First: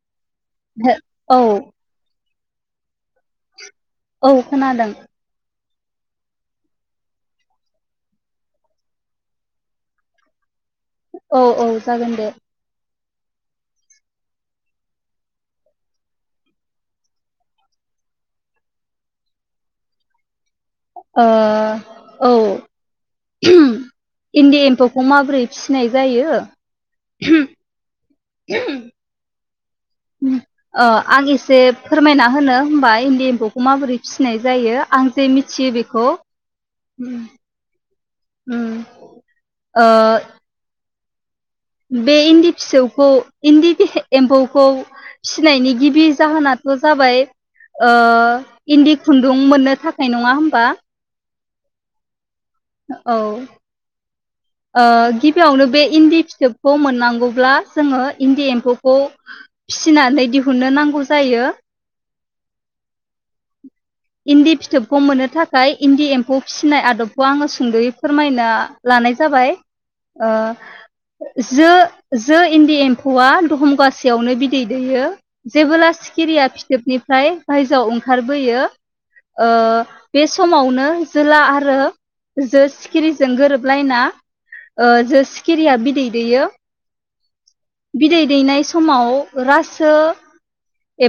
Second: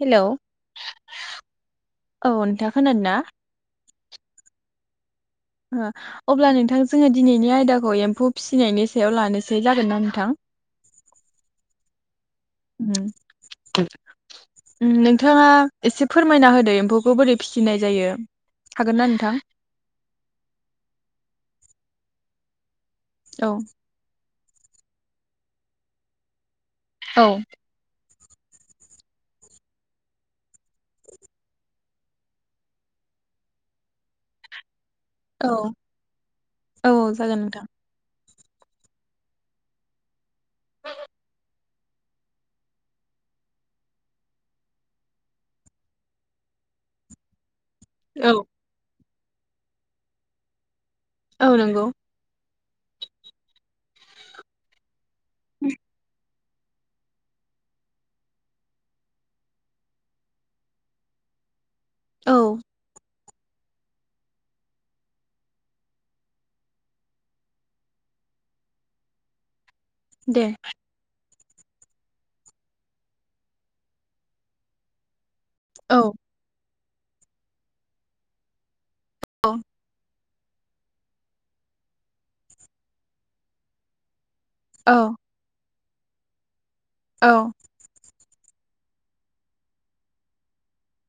Hello औ औ नोंथाङा खोनादों ना औ खोनादों अब्ला नोंथां जोंङो दिनैनि आयदाखौ एम्फौ फिसिनायनि सायाव लानोसै जागोन ना नोंथां औ औ जागोन दे नोंथाङा एसे फोरमायना होदो एम्फौखौ बोरै फिसिनाय जायो हागोनना नोंथां ओ औ औ [inaudible] इन्दि एम्फौखौ माबोरै फिसिनाय जायो औ [inaudible] ओ आं एसे फोरमायना होनो होमबा इन्दि एम्फौखौ माबोरै फिसिनाय जायो आं जे औ मिथियो बेखौ औ जागोन नोंथां उम ओ। बे इन्दि फिसौखौ इन्दि एम्फौखौ फिनायनि गिबि जाहोनाथ' जाबाय ओ औ इन्दि खुन्दुं मोननो थाखाय नङा होमबा? औ नंगौ। औ। ओ‌ गिबियावनो बे इन्दि फिथोब खौ मोननांगौब्ला जोङो इन्दि एम्फौखौ फिसिनानै दिहुननो नांगौ जायो। औ। इन्दि फिथोबखौ मोननो थाखाय इन्दि एम्फौ फिसिनाय आदबखौ आङो सुंद'यै फोरमायना लानाय जाबाय ओ दे। जो जो इन्दि एम्फौआ दहमगासेयावनो बिदै दैयो जेबोला औ सिखिरिया फिथो फाथोबनिफ्राय बायजोआव ओंखारबोयो। औ ओ। बे समावनो जोला आरो जो सिखिरिजों गोरोबलायना ओ औ जो सिकिरिया बि बिदै दैयो। औ। बिदै दैनाय समाव रासो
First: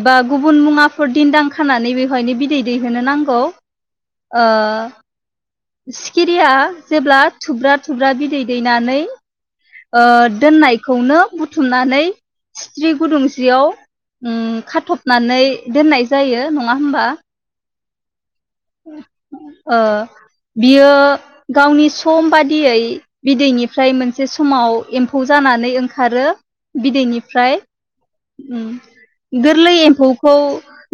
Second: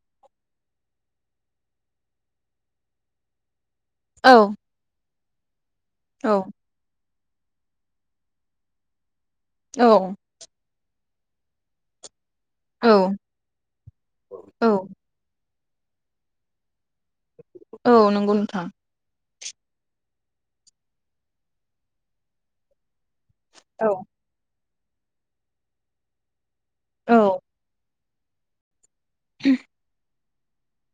एबा गुबुन मुवाफोर दिनदां खानानै बेवहायनो बिदै दैहोनो नांगौ। ओ। औ सिखिरिया जेब्ला थुब्रा थुब्रा बिदै दैनानै ओ औ दोननाय खौनो बुथुमनानै हिस्रि गुदुंसेयाव ओम औ खाथबनानै दोननाय जायो नङा। होमबा औ नंगौ। थां। ओ बियो गावनि सम बादियै औ बिदैनिफ्राय मोनसे समाव एम्फौ जानानै ओंखारो औ बिदैनिफ्राय उम। गोरलै एम्फौ। खौ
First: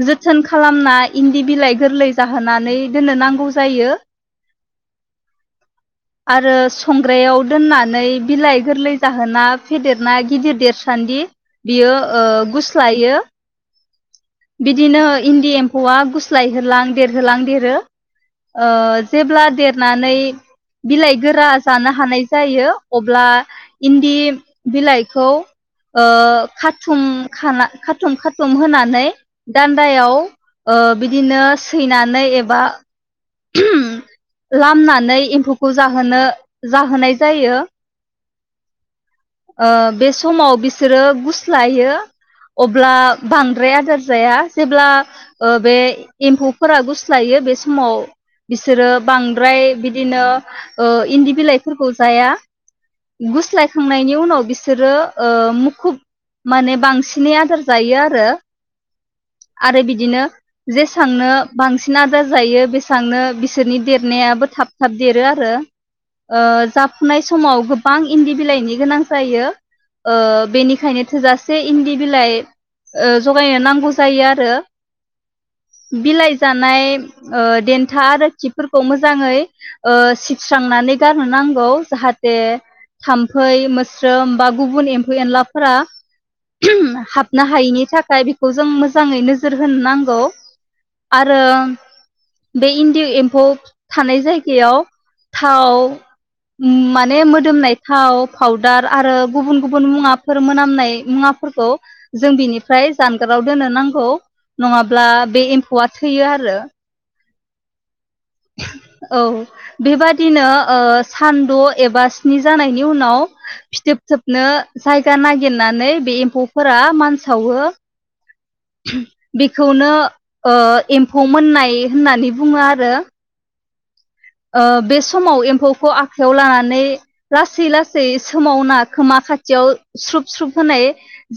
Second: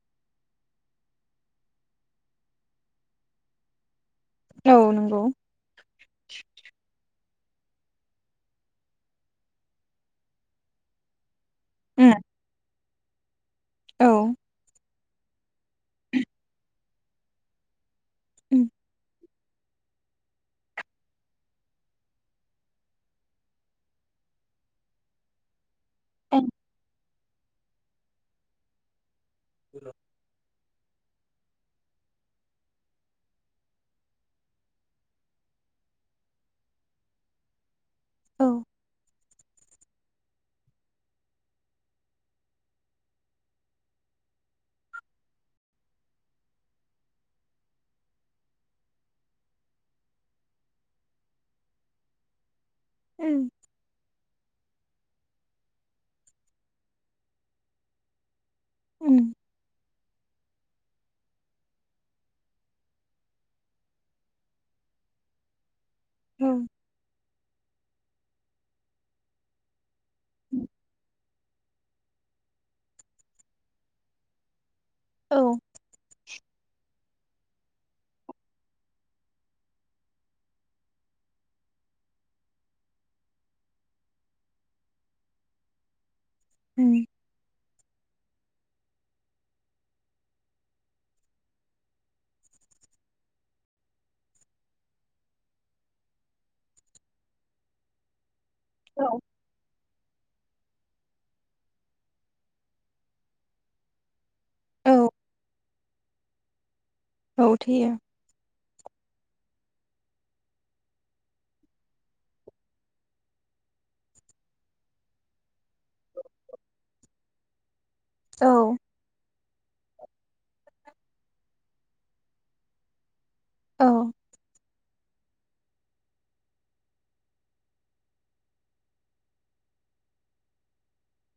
जोथोन खालामना इन्दि बिलाइ गोरलै जाहोनानै दोननो नांगौ जायो औ नंगौ आरो संग्रायाव दोननानै बिलाइ गोरलै जाहोना फेदेरना गिदिर देरसान्दि बियो उम ओ जायो। औ बिदिनो इन्दि एम्फौआ गुस्लायहोलां देरहोलां देरो। ओ उम जेब्ला देरनानै बिलाइ गोरा जानो हानाय जायो अब्ला इन्दि बिलाइखौ ओ खाथुम खाला खाथुम खाथुम होनानै दान्दायाव ओ बिदिनो सैनानै एबा लामनानै एम्फौखौ जाहोनो जाहोनाय जायो। औ ओ बे समाव बिसोरो गुस्लायो अब्ला बांद्राय आदार जाया जेब्ला ओ बे एम्फौफोरा गुस्लायो बे समाव बिसोरो बांद्राय बिदिनो ओ इन्दि बिलाइफोरखौ जाया। उम गुस्लायखांनायनि उनाव बिस सोरो ओ मुखुब माने बांसिनै आदार जायो आरो उम आरो बिदिनो जेसांनो बांसिन आदार जायो बे सांनो बिसोरनि देरनायाबो थाब थाब देरो आरो ओ औ जाफुनाय समाव गोबां इन्दि बिलाइनि गोनां जायो। ओ बेनिखायनो थोजासे से इन्दि बिलाइ जगायनो नांगौ जायो आरो औ बिलाइ जानाय ओ देन्था आरो खिफोरखौ मोजाङै ओ सिबस्रांनानै गारनो नांगौ जाहाथे थाम्फै मोस्रोम बा गुबुन एम्फौ एनलाफोरा उम हाबनो हायैनि थाखाय नाथाय बेखौ जों मोजाङै नोजोर होनो नांगौ आरो बे इन्दि एम्फौ थानाय जायगायाव थाव माने मोदोमनाय थाव फाउदार आरो औ गुबुन गुबुन मुवाफोर मोनाम नाय मुवाफोरखौ जों बिनिफ्राय जानगाराव दोननो नांगौ नङाब्ला बे एम्फौआ थैयो आरो औ थैयो औ बेबादिनो ओ सानद' एबा स्नि जानायनि उनाव फिथोबथोबनो जायगा नागिरनानै बे एम्फौफोरा मानसावो औ बेखौनो एम्फौ मोननाय होननानै बुङो आरो औ ओ बे समाव एम्फौखौ आखायाव लानानै लासै लासै सोमावना खोमा खाथियाव स्रुब स्रुब होनाय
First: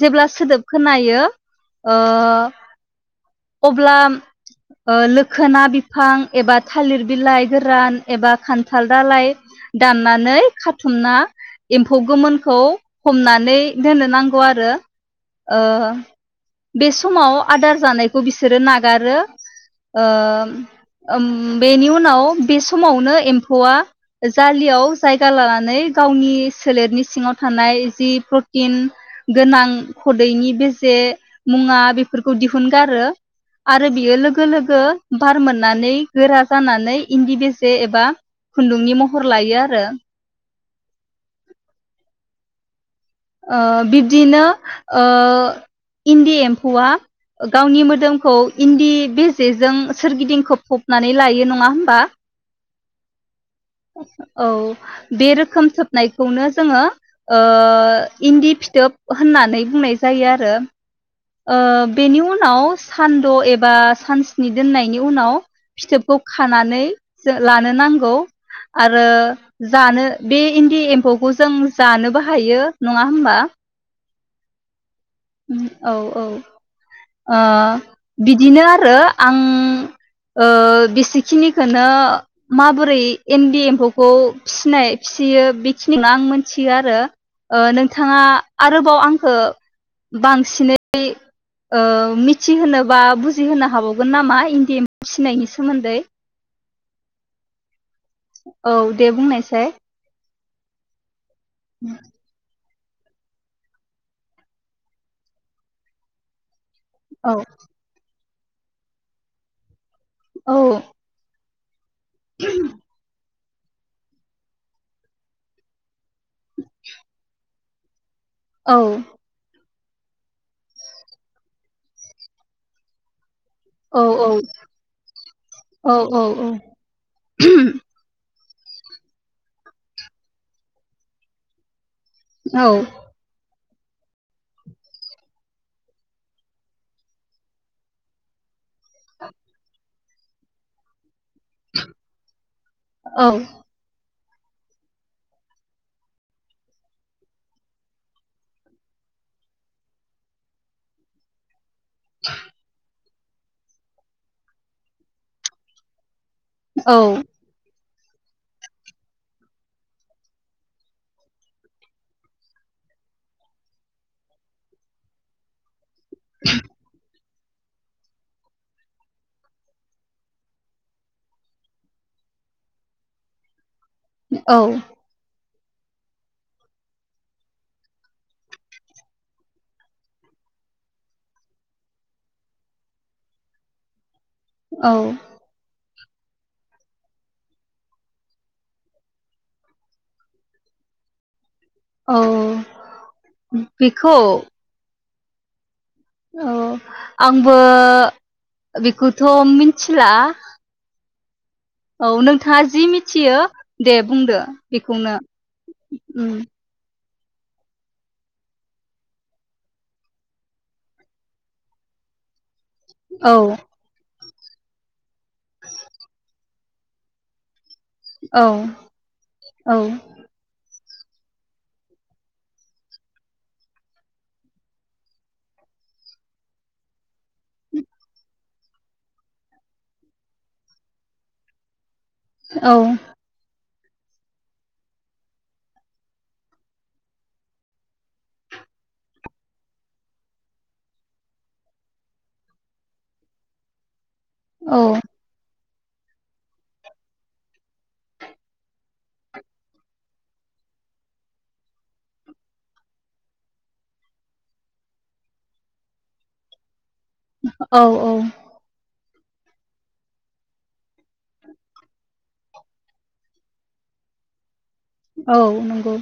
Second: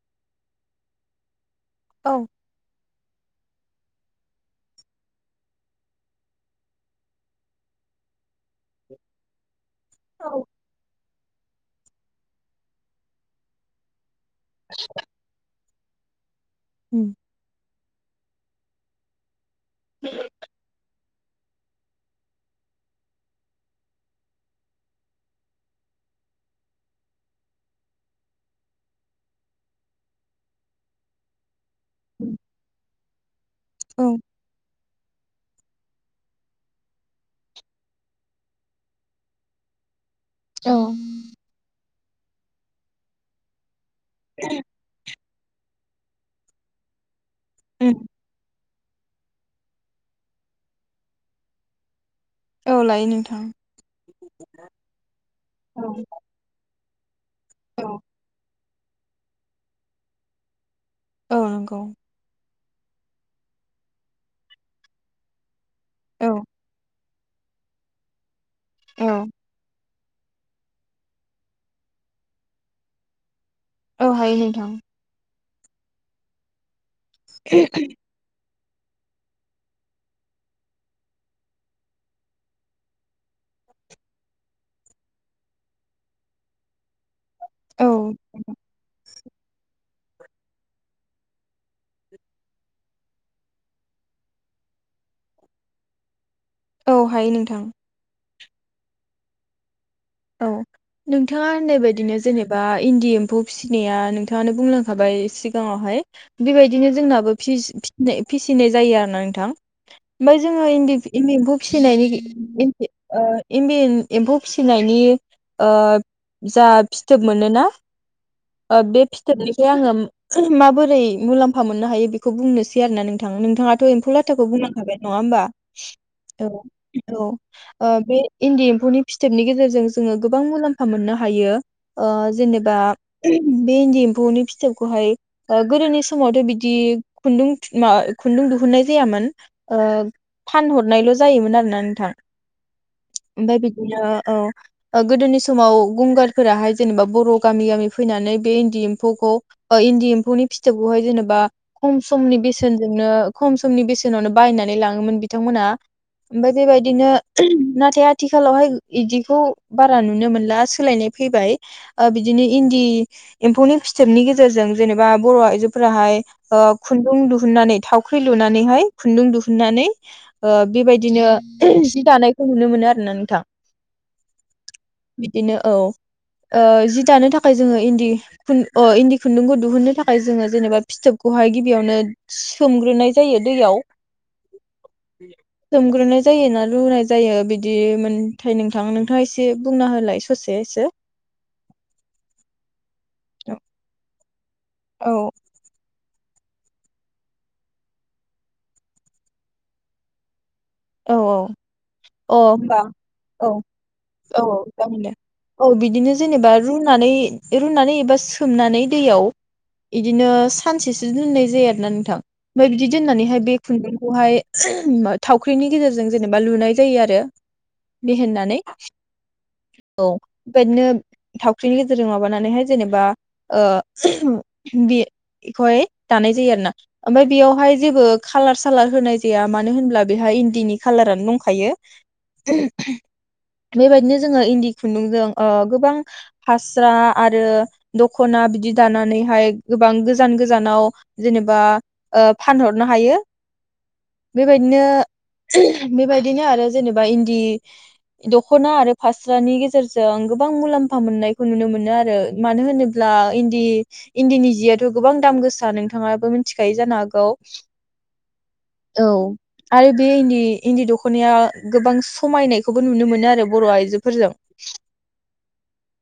जेब्ला सोदोब खोनायो ओ औ अब्ला ओ लोखोना बिफां एबा थालिर बिलाइ गोरान एबा खान्थाल दालाय दाननानै खाथुमना एम्फौ गोमोनखौ हमनानै दोननो नां गौआरो ओ बे उम समाव आदार जानाय खौ बिसोरो नागारो ओ ओम बेनि उनाव बे समावनो एम्फौआ जालियाव जायगा लानानै गावनि सोलेरनि सिङाव थानाय जि प्रटिन गोनां खदैनि बेजे मुवा बेफोरखौ दिहुनगारो आरो औ बियो लोगो लोगो बार मोननानै गोरा जानानै इन्दि बेसे एबा खुनदुंनि महर लायोआरो औ ओ बि बिदोनो ओ ओ इदि एमफुवा गावनि उम मोदोमखौ इन्दि बे जेजों सोरगिदिंखौ फबनानै लायो नङा होमबा औ लायो नोंथां औ बे रोखोम औ सोबनायखौनो जोङो ओ इन्दि फिथोब होननानै बुंनाय जायो आरो औ ओ नंगौ बेनि उनाव सान्द' एबा सानस्नि दोननायनि उनाव फिथोबखौ औ खानानै जों लानो नांगौ आरो औ जानो बे इन्दि एम्फौखौ जों जानोबो हायो नङा होमबा औ हायो हायथं उम औ औ ओ बिदिनो आरो आं ओ बेसेखिनिखौनो माबोरै इन्दि एम्फौखौ फिसिनाय फिसियो बेखिनिखौनो आं मिथियो आरो ओ औ नोंथाङा आरोबाव आंखौ बांसिनै ओ मिथिहोनो बा बुजिहोनो हाबावगोन नामा इन्दि एम्फौ फिसिनायनि सोमोन्दै? औ हायो नोंथां। औ दे बुंनायसाय औ नोंथाङा होननाय बायदिनो जेनेबा इन्दि एम्फौ फिसिनाया नोंथांङानो बुंलांखाबाय सिगांङावहाय बेबाय बिदिनो जोंनाबो औ फिसि फिसिनाय फिसिनाय जायो आरोना नोंथां ओमफाय औ जोंङो इन्दि एम्फौ [unintelligible] ओ इन्दि एम्फौ फिसिनाय नि ओ जा फिथोब मोनोना ओ औ बे फिथोबनि आंङो माबोरै मुलाम्फा मोननो हायो बेखौ बुंनोसै आरोना नोंथां। नोंथांङा थ' औ एम्फौ औ लाथाखौ बुंलांखाबाय नङा होमबा औ औ औ ओ बे इन्दि एम्फौनि फिथोबनि गेजेरजों जों जोंङो गोबां मुलाम्फा मोननो हायो ओ जेनेबा बे इन्दि एम्फौनि फिथोबखौहाय गोदोनि ओ समावथ' बिदि खुन्दुं खुन्दुं दिहुननाय देयामोन ओम फानहरनायल' जायोमोन आरोना नोंथां ओमफ्राय बिदिनो औ ओ गोदोनि समाव गंगारफोराहाय जेनेबा बर' गामि गामि फैनानै बे इन्दि एम्फौखौ इन्दि एम्फौनि फिथोबखौहाय जेनेबा खम समनि बेसेनजोंनो खम समनि बेसेनावनो बायनानै लांङोमोन बिथांमोनहा ओमफ्राय बेबायदिनो ना थे आथिखालावहाय इदि खौ बारा नुनो मोनला सोलायनाय फैबाय ओ बिदिनो इन्दि एम्फौनि फिथोबनि गेजेरजों जेनेबा बर' आइजो फ्राहाय ओ खुन्दुं लु दिुहुननानै थावख्रि लुनानैहाय खुन्दुं दिुहुननानै ओ बेबायदिनो जि दानायखौ नुनो मोनो आरो ना नोंथां औ बिदिनो औ ओ जि दानो थाखाय जोंङो इन्दि खुन ओ इन्दि खुन्दुंखौ दिुहुननो थाखाय जोंङो जेनेबा फिथोबखौहाय गिबियावनो सोमग्रोनाय जायो दैयाव औ [unintelligible] ग्रोनाय जायो ना लुनाय जायो बिदि मोनथाय नों थां नोंथाङा एसे बुंना होलाय ससे सो औ बेखौ औ औ आंबो बेखौथ' मिथिला औ औ औ अ नोंथाङा होमबा जि मिथियो दे बुंदो औ जागोन दे बेखौनो औ बिदिनो ओम जेनेबा रुनानै रुनानै एबा सोमनानै दैयाव इदिनो सानसेसो दोननाय जायो आरोना नोंथां ओमफ्राय बिदि औ दोननानैहाय बे खुन्दुंखौहाय ओम थाव ख्रिनि गेजेरजों जेनेबा लुनाय जायो आरो औ बेहेनानै औ बेबायादनो थावख्रिनि गेजेरजों माबानानैहाय जेनेबा ओ [unintelligible] बि बेखौहाय दानाय जायो आरो ना ओमफाय बेयावहाय जेबो खालार सालार होनाय जाया मानो होनब्ला बेहा इन्दिनि कालारानो दंखायो औ बेबायदिनो जोङो इन्दि खुन्दुंजों ओ गोबां फास्रा आरो दखना बिदि दानानैहाय गोबां गोजान गोजानाव जेनेबा ओ फानहरनो हायो औ बेबायदिनो [unintelligible] बेबायदिनो आरो जेनेबा इन्दि दख'ना आरो फास्रानि गेजेरजों गोबां मुलाम्फा मोननायखौ नुनो मोनो आरो मानो होनोब्ला इन्दि इन्दिनि जियाथ' गोबां दाम गोसा नोंथाङाबो मिथिखायो जानो हागौ औ औ औ आरो बे इन्दि इन्दि दख'नाया गोबां समायनायखौबो नुनो मोनो आरो बर' आइजोफोरजों औ नंगौ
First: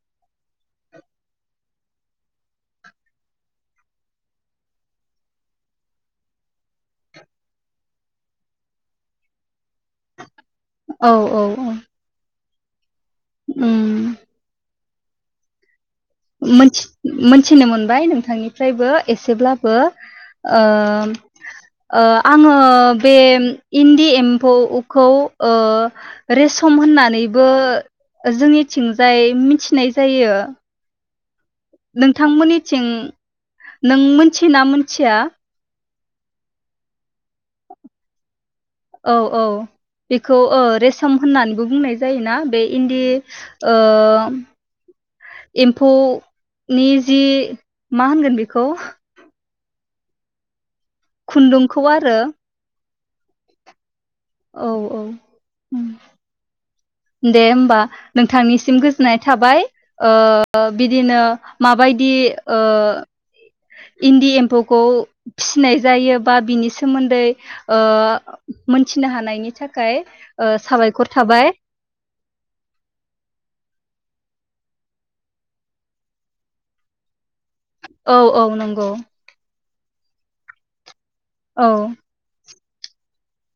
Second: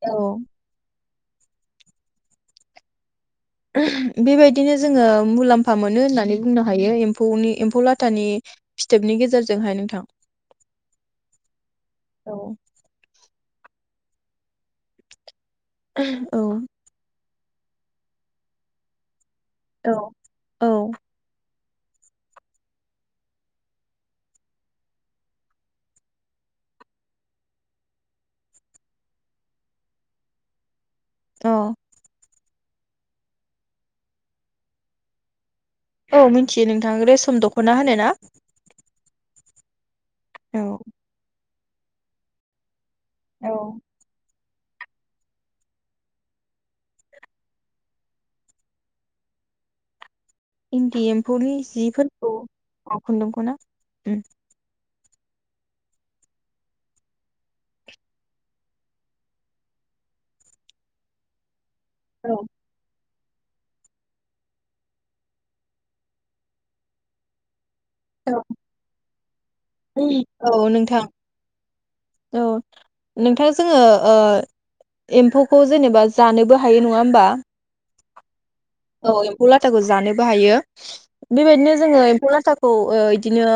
औ बेबायदिनो जोङो मुलाम्फा मोनो होननानै बुंनो हायो एम्फौनि एम्फौ लाथानि फिथोबनि गेजेरजोंहायनो औ औ औ औ उम औ मोनथि मोन थिनो मोनबाय नोंथांनिफ्रायबो ए एसेब्लाबो ओ औ ओ आङो बे इन्दि एम्फौखौ ओ रेसम होननानैबो जोंनिथिंजाय मिथिनाय जायो औ नोंथांमोननि थिं नों मोनथियो ना मोनथिया औ मिथियो नोंथां रेसम दख'ना होनो ना औ औ बेखौ ओ रेसम होननानै [unintelligible] बुंनाय जायोना बै इन्दि औ ओ एम्फौनि जि मा होनगोन बेखौ इन्दि एम्फौनि खुन्दुंखौ आरो जिफोरखौ अ खुन्दुंखौ ना? ओम औ औ ओम दे होमबा नोंथांनिसिम गोजोननाय थाबाय ओ बिदिनो माबायदि औ ओ इन्दि एम्फौखौ फिसिनाय जायो बा बिनि सोमोन्दै ओ मोन थिनो हानायनि थाखाय ओ औ नोंथां साबायखर थाबाय। औ नोंथां जोङो ओ एम्फौखौ जेनेबा जानोबो हायो नङा होमबा? औ औ नंगौ। थाखौ जानोबो हायो। औ बेबायदिनो जोङो एम्फौ लाथा खौ ओ इदिनो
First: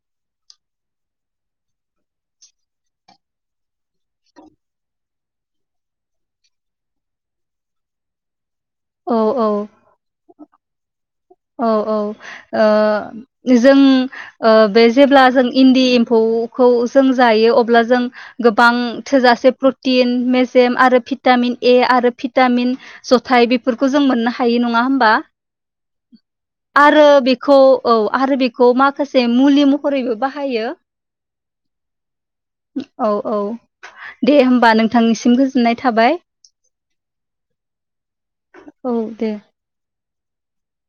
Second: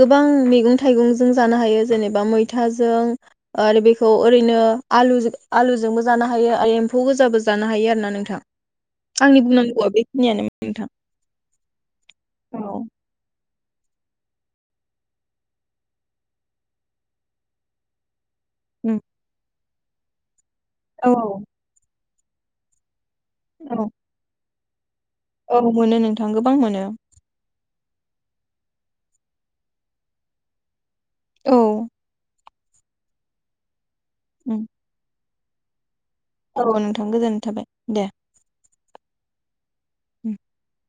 गोबां मैगं थाइगं जों जानो हायो जेनेबा मै थाजों आरो बेफो औ ओरैनो आलुजों आलुजोंबो जानो हायो आरो एम्फौ गोजाबो जानो हायो आरोना नोंथां। औ आंनि औ बुंनांगौआ बेखिनियानोमोन नोंथां। औ औ ओ औ जों ओ बे जेब्ला जों इन्दि एम्फौखौ जों जायो अब्ला जों गोबां उम थोजासे प्लट तिन मेच सेम आरो औ भिटामिन ए आरो भिटामिन जथाय औ बेफोरखौ जों मोननो हा हायो नङा होम औ मोनो नोंथ थां गोबां मोनो। खौ औ आरो बेखौ माखासे मुलि महरैबो बाहायो। औ औ औ दे उम होमबा नोंथांनिसिम गोज नाय थाबाय। औ नोंथां गोजोननाय थाबाय दे औ दे। [unintelligible]